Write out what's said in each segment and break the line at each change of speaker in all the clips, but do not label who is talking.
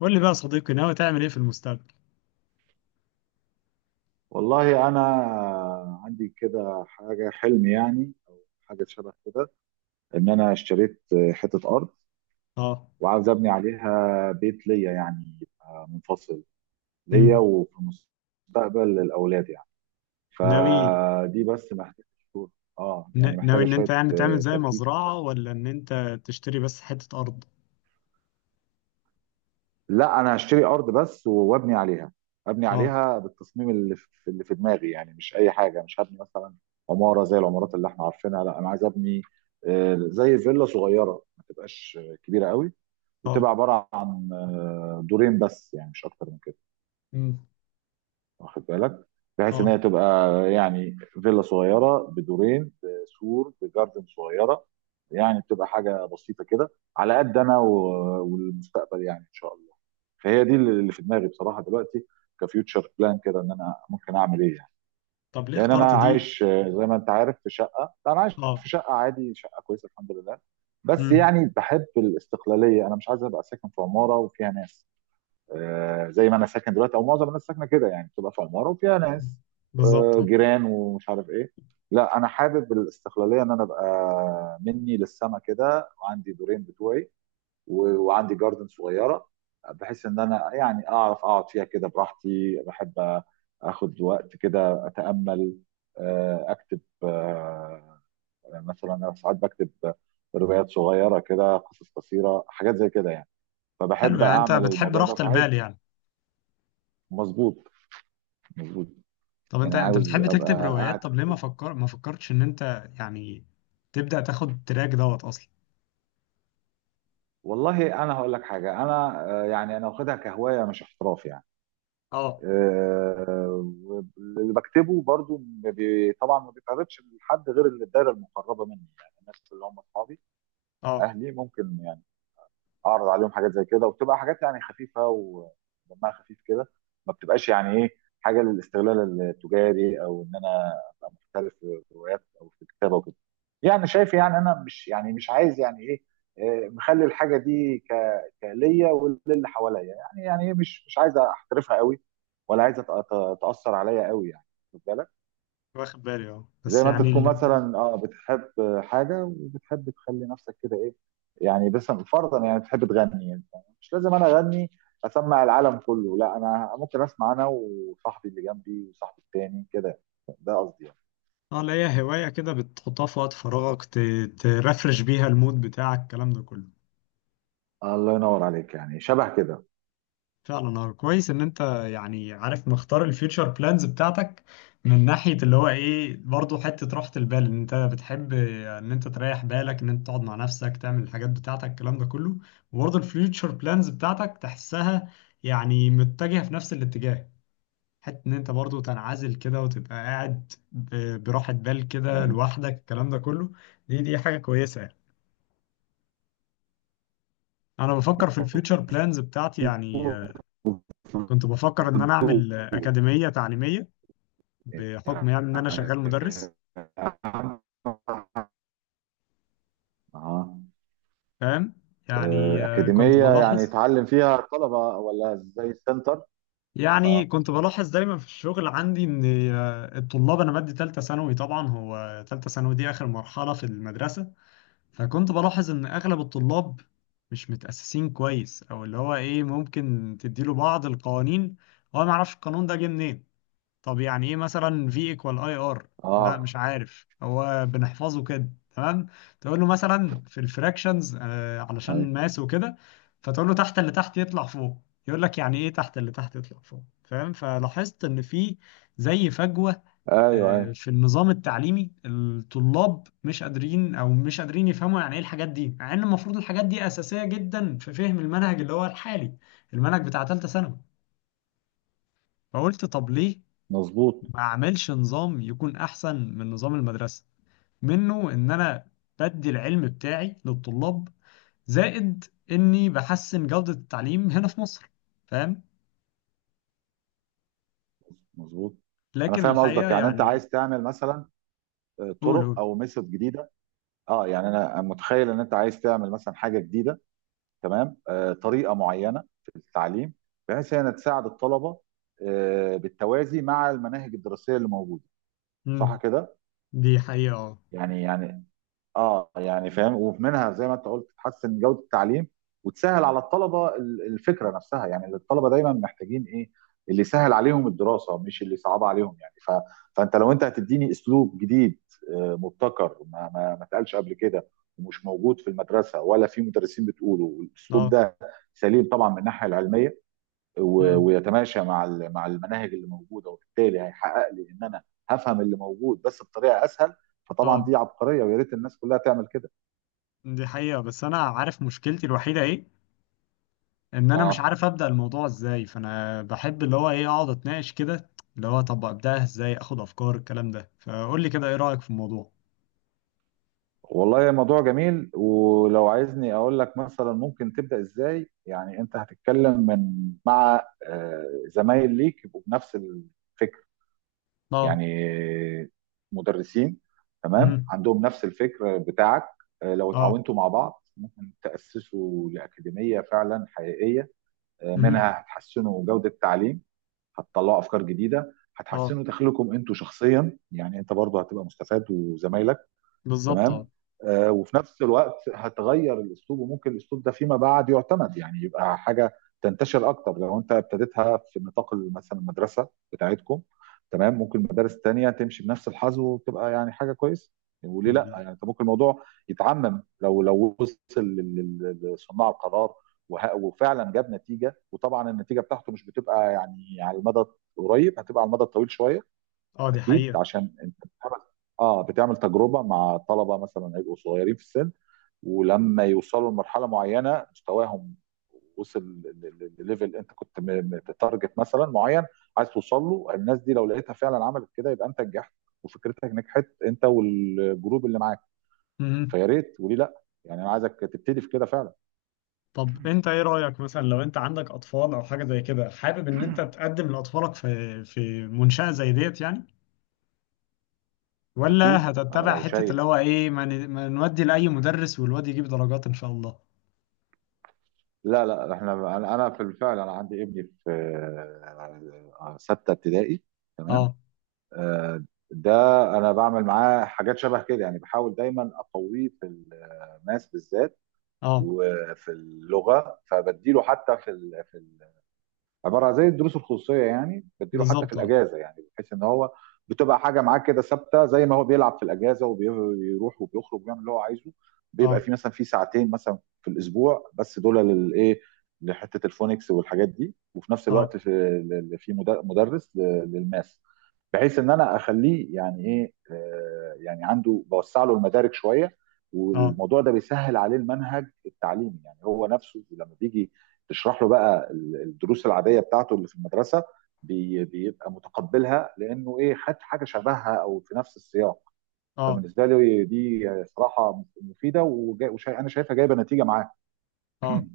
قول لي بقى يا صديقي، ناوي تعمل ايه في المستقبل؟
والله انا عندي كده حاجه، حلم يعني او حاجه شبه كده، ان انا اشتريت حته ارض،
اه.
وعاوز ابني عليها بيت ليا يعني يبقى منفصل ليا،
امم.
وفي المستقبل للاولاد يعني.
ناوي.
فدي بس محتاجه شوية- اه، يعني
ناوي
محتاجه
ان انت
شويه
يعني تعمل زي
تركيز كده.
مزرعة ولا ان انت تشتري بس حتة ارض؟
لا انا هشتري ارض بس وابني عليها، ابني
اه.
عليها بالتصميم اللي في دماغي، يعني مش اي حاجه، مش هبني مثلا عماره زي العمارات اللي احنا عارفينها. لا انا عايز ابني زي فيلا صغيره ما تبقاش كبيره قوي،
اه.
وتبقى عباره عن دورين بس، يعني مش اكتر من كده.
امم.
واخد بالك؟ بحيث ان
اه.
هي تبقى يعني فيلا صغيره بدورين، بسور، بجاردن صغيره، يعني بتبقى حاجه بسيطه كده على قد انا والمستقبل يعني، ان شاء الله. فهي دي اللي في دماغي بصراحه دلوقتي، كفيوتشر بلان كده، ان انا ممكن اعمل ايه يعني.
طب ليه
لان انا
اخترت دي؟
عايش زي ما انت عارف في شقه، لا انا عايش
اه.
في شقه عادي، شقه كويسه الحمد لله، بس
امم.
يعني بحب الاستقلاليه، انا مش عايز ابقى ساكن في عماره وفيها ناس، زي ما انا ساكن دلوقتي، او معظم الناس ساكنه كده يعني، بتبقى في عماره وفيها ناس،
بالظبط، اه.
جيران ومش عارف ايه. لا انا حابب الاستقلاليه، ان انا ابقى مني للسما كده وعندي دورين بتوعي، وعندي جاردن صغيره، بحيث ان انا يعني اعرف اقعد فيها كده براحتي. بحب اخد وقت كده اتامل، اكتب، مثلا انا ساعات بكتب روايات صغيره كده، قصص قصيره، حاجات زي كده يعني.
حلو،
فبحب
يعني انت
اعمل
بتحب
الموضوع
راحة
ده،
البال
فعايز.
يعني.
مظبوط. مظبوط.
طب انت
يعني
انت
عاوز
بتحب تكتب
ابقى قاعد
روايات، طب
في
ليه
هدوء.
ما فكرتش ان انت يعني تبدأ تاخد تراك دوت اصلا؟
والله انا هقول لك حاجه، انا آه، يعني انا واخدها كهوايه مش احتراف يعني.
اه.
آه، واللي بكتبه برضو، ما بي- طبعا ما بيتعرضش لحد غير اللي الدايره المقربه مني، يعني الناس اللي هم اصحابي،
اه.
اهلي، ممكن يعني اعرض عليهم حاجات زي كده، وبتبقى حاجات يعني خفيفه ودمها خفيف كده، ما بتبقاش يعني ايه، حاجه للاستغلال التجاري، او ان انا ابقى محترف في الروايات او في الكتابه وكده. يعني شايف؟ يعني انا مش، يعني مش عايز يعني ايه، مخلي الحاجه دي كليا وللي حواليا، يعني إيه، مش عايز احترفها قوي، ولا عايز تاثر عليا قوي يعني. واخد بالك؟
واخد بالي، اه،
زي
بس
ما انت
يعني.
تكون مثلا اه بتحب حاجه، وبتحب تخلي نفسك كده ايه يعني، بس فرضا يعني بتحب تغني يعني، مش لازم انا اغني اسمع العالم كله، لا انا ممكن اسمع انا وصاحبي اللي جنبي وصاحبي التاني كده، ده قصدي يعني.
اه، لا هي هواية كده بتحطها في وقت فراغك، ترفرش بيها المود بتاعك الكلام ده كله.
الله ينور عليك، يعني شبه كده.
فعلا، اه. كويس ان انت يعني عارف، مختار الفيوتشر بلانز بتاعتك من ناحية اللي هو ايه، برضو حتة راحة البال، ان انت بتحب ان انت تريح بالك، ان انت تقعد مع نفسك تعمل الحاجات بتاعتك الكلام ده كله. وبرضو الفيوتشر بلانز بتاعتك تحسها يعني متجهة في نفس الاتجاه. حتة ان انت برضو تنعزل كده وتبقى قاعد براحة بال كده لوحدك الكلام ده كله. دي حاجة كويسة يعني. انا بفكر في الفيوتشر بلانز بتاعتي يعني. كنت بفكر ان انا اعمل اكاديميه تعليميه بحكم
يعني
يعني ان انا شغال مدرس.
أهم.
فاهم. يعني كنت
أكاديمية يعني
بلاحظ.
يتعلم فيها الطلبة ولا زي السنتر؟
يعني
اه،
كنت بلاحظ دايما في الشغل عندي ان الطلاب، انا بدي ثالثه ثانوي، طبعا هو ثالثه ثانوي دي اخر مرحله في المدرسه. فكنت بلاحظ ان اغلب الطلاب مش متاسسين كويس، او اللي هو ايه، ممكن تديله بعض القوانين هو ما يعرفش القانون ده جه منين. طب يعني ايه مثلا في ايكوال اي ار؟ لا
اه،
مش عارف، هو بنحفظه كده تمام. تقول له مثلا في الفراكشنز آه
ايوه،
علشان ماس وكده، فتقول له تحت اللي تحت يطلع فوق. يقول لك يعني ايه تحت اللي تحت يطلع فوق؟ فاهم. فلاحظت ان في زي فجوة
ايوه، ايوه.
في النظام التعليمي، الطلاب مش قادرين، او مش قادرين يفهموا يعني ايه الحاجات دي، مع ان المفروض الحاجات دي اساسية جدا في فهم المنهج اللي هو الحالي، المنهج بتاع ثالثة ثانوي. فقلت طب ليه
مظبوط.
ما اعملش نظام يكون احسن من نظام المدرسه، منه ان انا بدي العلم بتاعي للطلاب، زائد اني بحسن جوده التعليم هنا في مصر. فاهم.
مظبوط. انا
لكن
فاهم
الحقيقه
قصدك، يعني انت
يعني.
عايز تعمل مثلا
قول،
طرق
قول.
او ميثود جديده، اه يعني انا متخيل ان انت عايز تعمل مثلا حاجه جديده، تمام، طريقه معينه في التعليم، بحيث انها تساعد الطلبه، بالتوازي مع المناهج الدراسيه اللي موجوده. صح
امم.
كده؟
دي حقيقه، اه.
يعني اه، يعني فاهم، ومنها زي ما انت قلت تحسن جوده التعليم، وتسهل على الطلبه الفكره نفسها، يعني الطلبه دايما محتاجين ايه، اللي يسهل عليهم الدراسه مش اللي يصعب عليهم يعني، فانت لو انت هتديني اسلوب جديد، مبتكر، ما اتقالش قبل كده، ومش موجود في المدرسه، ولا في مدرسين بتقوله، والاسلوب
اه.
ده سليم طبعا من الناحيه العلميه،
امم.
ويتماشى مع مع المناهج اللي موجوده، وبالتالي هيحقق لي ان انا هفهم اللي موجود بس بطريقه اسهل، فطبعا
اه.
دي عبقريه، ويا ريت الناس كلها تعمل كده.
دي حقيقه بس انا عارف مشكلتي الوحيده ايه، ان انا مش
اه،
عارف ابدا الموضوع ازاي، فانا بحب اللي هو ايه اقعد اتناقش كده، اللي هو طب ابداها ازاي، اخد افكار الكلام ده. فقول لي كده، ايه رايك في الموضوع؟
والله الموضوع جميل، ولو عايزني اقول لك مثلا ممكن تبدا ازاي، يعني انت هتتكلم مع زمايل ليك يبقوا بنفس الفكر،
اه.
يعني مدرسين، تمام،
امم.
عندهم نفس الفكر بتاعك، لو
اه.
اتعاونتوا مع بعض ممكن تاسسوا لاكاديميه فعلا حقيقيه،
مهم.
منها هتحسنوا جودة التعليم، هتطلعوا أفكار جديدة،
اه.
هتحسنوا دخلكم أنتوا شخصيا، يعني أنت برضه هتبقى مستفاد وزمايلك،
بالظبط،
تمام،
اه.
وفي نفس الوقت هتغير الاسلوب، وممكن الاسلوب ده فيما بعد يعتمد، يعني يبقى حاجه تنتشر اكتر لو انت ابتديتها في نطاق مثلا المدرسه بتاعتكم، تمام، ممكن مدارس تانية تمشي بنفس الحظ وتبقى يعني حاجه كويسه. وليه لا؟ يعني انت ممكن الموضوع يتعمم لو وصل لصناع القرار، وفعلا جاب نتيجه، وطبعا النتيجه بتاعته مش بتبقى يعني على المدى القريب، هتبقى على المدى الطويل شويه،
اه. دي
اكيد،
حقيقة.
عشان انت بتعمل، اه، بتعمل تجربه مع طلبه مثلا هيبقوا صغيرين في السن، ولما يوصلوا لمرحله معينه مستواهم وصل لليفل انت كنت تارجت مثلا معين عايز توصل له، الناس دي لو لقيتها فعلا عملت كده يبقى انت نجحت، وفكرتك نجحت، انت والجروب اللي معاك.
مهم.
فيا ريت، وليه لا يعني، انا عايزك تبتدي في كده فعلا.
طب انت، ايه رأيك مثلا لو انت عندك اطفال او حاجة زي كده، حابب ان انت تقدم لاطفالك في منشأة زي ديت يعني، ولا
اكيد انا
هتتبع
لو
حتة
شايف.
اللي هو ايه، ما نودي لأي مدرس والواد يجيب درجات ان شاء الله؟
لا، لا، احنا، أنا في الفعل، انا عندي ابني في سته ابتدائي، تمام،
اه.
آه، ده انا بعمل معاه حاجات شبه كده، يعني بحاول دايما اقويه في الماس بالذات،
اه.
وفي اللغه، فبديله حتى في في عباره عن زي الدروس الخصوصيه، يعني بديله حتى في
بالظبط، اه.
الاجازه، يعني بحيث ان هو بتبقى حاجه معاه كده ثابته، زي ما هو بيلعب في الاجازه وبيروح وبيخرج وبيعمل اللي هو عايزه، بيبقى
اه.
في مثلا في ساعتين مثلا في الاسبوع بس، دول للايه؟ لحته الفونكس والحاجات دي، وفي نفس
اه.
الوقت في مدرس للماس، بحيث ان انا اخليه يعني ايه، يعني عنده بوسع له المدارك شويه،
اه.
والموضوع ده بيسهل عليه المنهج التعليمي، يعني هو نفسه لما بيجي تشرح له بقى الدروس العاديه بتاعته اللي في المدرسه، بيبقى متقبلها لانه ايه، خد حاجه شبهها او في نفس السياق.
اه.
فبالنسبه لي دي صراحه مفيده، وانا شايفها جايبه نتيجه معاه،
اه.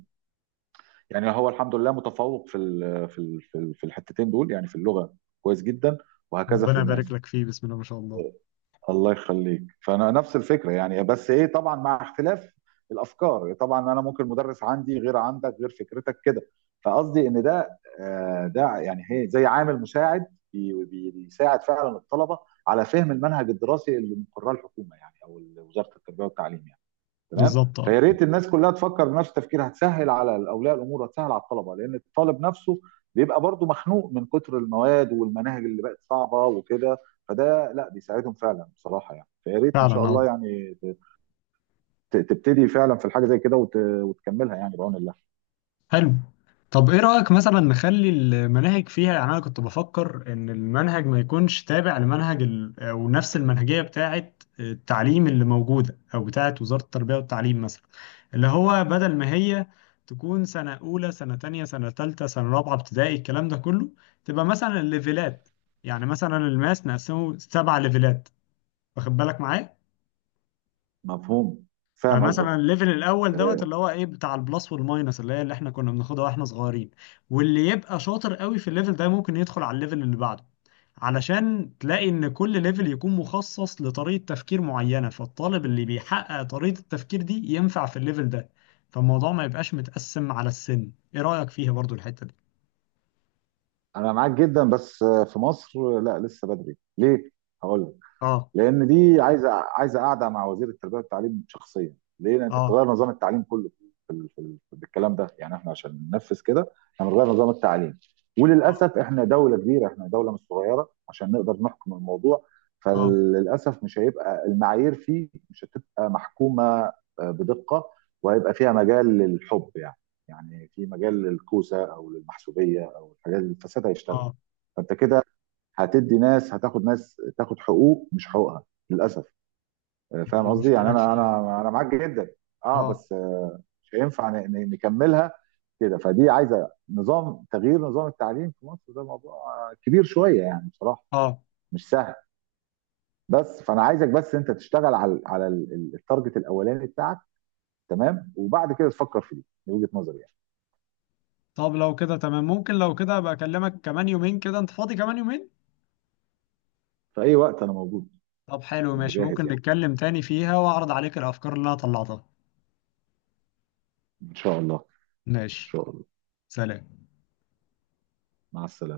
يعني هو الحمد لله متفوق في في الحتتين دول، يعني في اللغه كويس جدا، وهكذا في
ربنا يبارك
الماس.
لك فيه، بسم الله ما شاء الله.
الله يخليك، فانا نفس الفكره يعني، بس ايه، طبعا مع اختلاف الافكار، طبعا انا ممكن مدرس عندي غير عندك، غير فكرتك كده، فقصدي ان ده، يعني هي زي عامل مساعد بيساعد فعلا الطلبه على فهم المنهج الدراسي اللي مقراه الحكومه يعني، او وزاره التربيه والتعليم يعني، تمام.
بالظبط، اه.
فيا ريت الناس كلها تفكر بنفس التفكير، هتسهل على اولياء الامور، هتسهل على الطلبه، لان الطالب نفسه بيبقى برضه مخنوق من كتر المواد والمناهج اللي بقت صعبه وكده، فده لا، بيساعدهم فعلا بصراحه يعني. فيا ريت ان شاء
فعلا، اه.
الله يعني تبتدي فعلا في الحاجه زي كده، وتكملها يعني بعون الله.
حلو. طب ايه رأيك مثلا نخلي المناهج فيها، يعني انا كنت بفكر ان المنهج ما يكونش تابع لمنهج ال... او نفس المنهجية بتاعة التعليم اللي موجودة، او بتاعة وزارة التربية والتعليم مثلا. اللي هو بدل ما هي تكون سنة أولى سنة تانية سنة تالتة سنة رابعة ابتدائي الكلام ده كله، تبقى مثلا الليفلات. يعني مثلا الماس نقسمه 7 ليفلات، واخد بالك معايا؟
مفهوم. فاهم قصدك.
فمثلا الليفل الاول دوت
آه،
اللي هو ايه بتاع البلس والماينس، اللي هي اللي احنا كنا بناخدها واحنا صغيرين. واللي يبقى شاطر قوي في الليفل ده ممكن يدخل على الليفل اللي بعده، علشان تلاقي ان كل ليفل يكون مخصص لطريقة تفكير معينة، فالطالب اللي بيحقق طريقة التفكير دي ينفع في الليفل ده. فالموضوع ما يبقاش متقسم على السن. ايه رأيك فيها برضو الحتة دي؟
انا معاك جدا، بس في مصر لا لسه بدري، ليه، هقول لك.
اه.
لان دي عايزه قاعده مع وزير التربيه والتعليم شخصيا، ليه؟ لان انت
اه.
بتغير نظام التعليم كله بالكلام ده، يعني احنا عشان ننفذ كده احنا بنغير نظام التعليم،
اه.
وللاسف احنا دوله كبيره، احنا دوله مش صغيره عشان نقدر نحكم الموضوع،
اه.
فللاسف مش هيبقى المعايير فيه، مش هتبقى محكومه بدقه، وهيبقى فيها مجال للحب يعني في مجال للكوسه او للمحسوبيه او الحاجات، الفساد هيشتغل،
اه.
فانت كده هتدي ناس، هتاخد ناس تاخد حقوق مش حقوقها للاسف، فاهم
دي
قصدي يعني.
مشكلة
انا
فيها.
معاك جدا. اه،
اه.
بس مش هينفع نكملها كده، فدي عايزه تغيير نظام التعليم في مصر، ده موضوع كبير شويه يعني، بصراحه
اه.
مش سهل. بس فانا عايزك بس انت تشتغل على على التارجت الاولاني بتاعك، تمام، وبعد كده تفكر فيه، من وجهه نظري يعني.
طب لو كده تمام، ممكن لو كده ابقى اكلمك كمان يومين كده، انت فاضي كمان يومين؟
في اي وقت انا موجود.
طب حلو،
أنا
ماشي، ممكن
جاهز يعني،
نتكلم تاني فيها واعرض عليك الافكار اللي انا طلعتها.
ان شاء الله. ان
ماشي.
شاء الله.
سلام.
مع السلامه.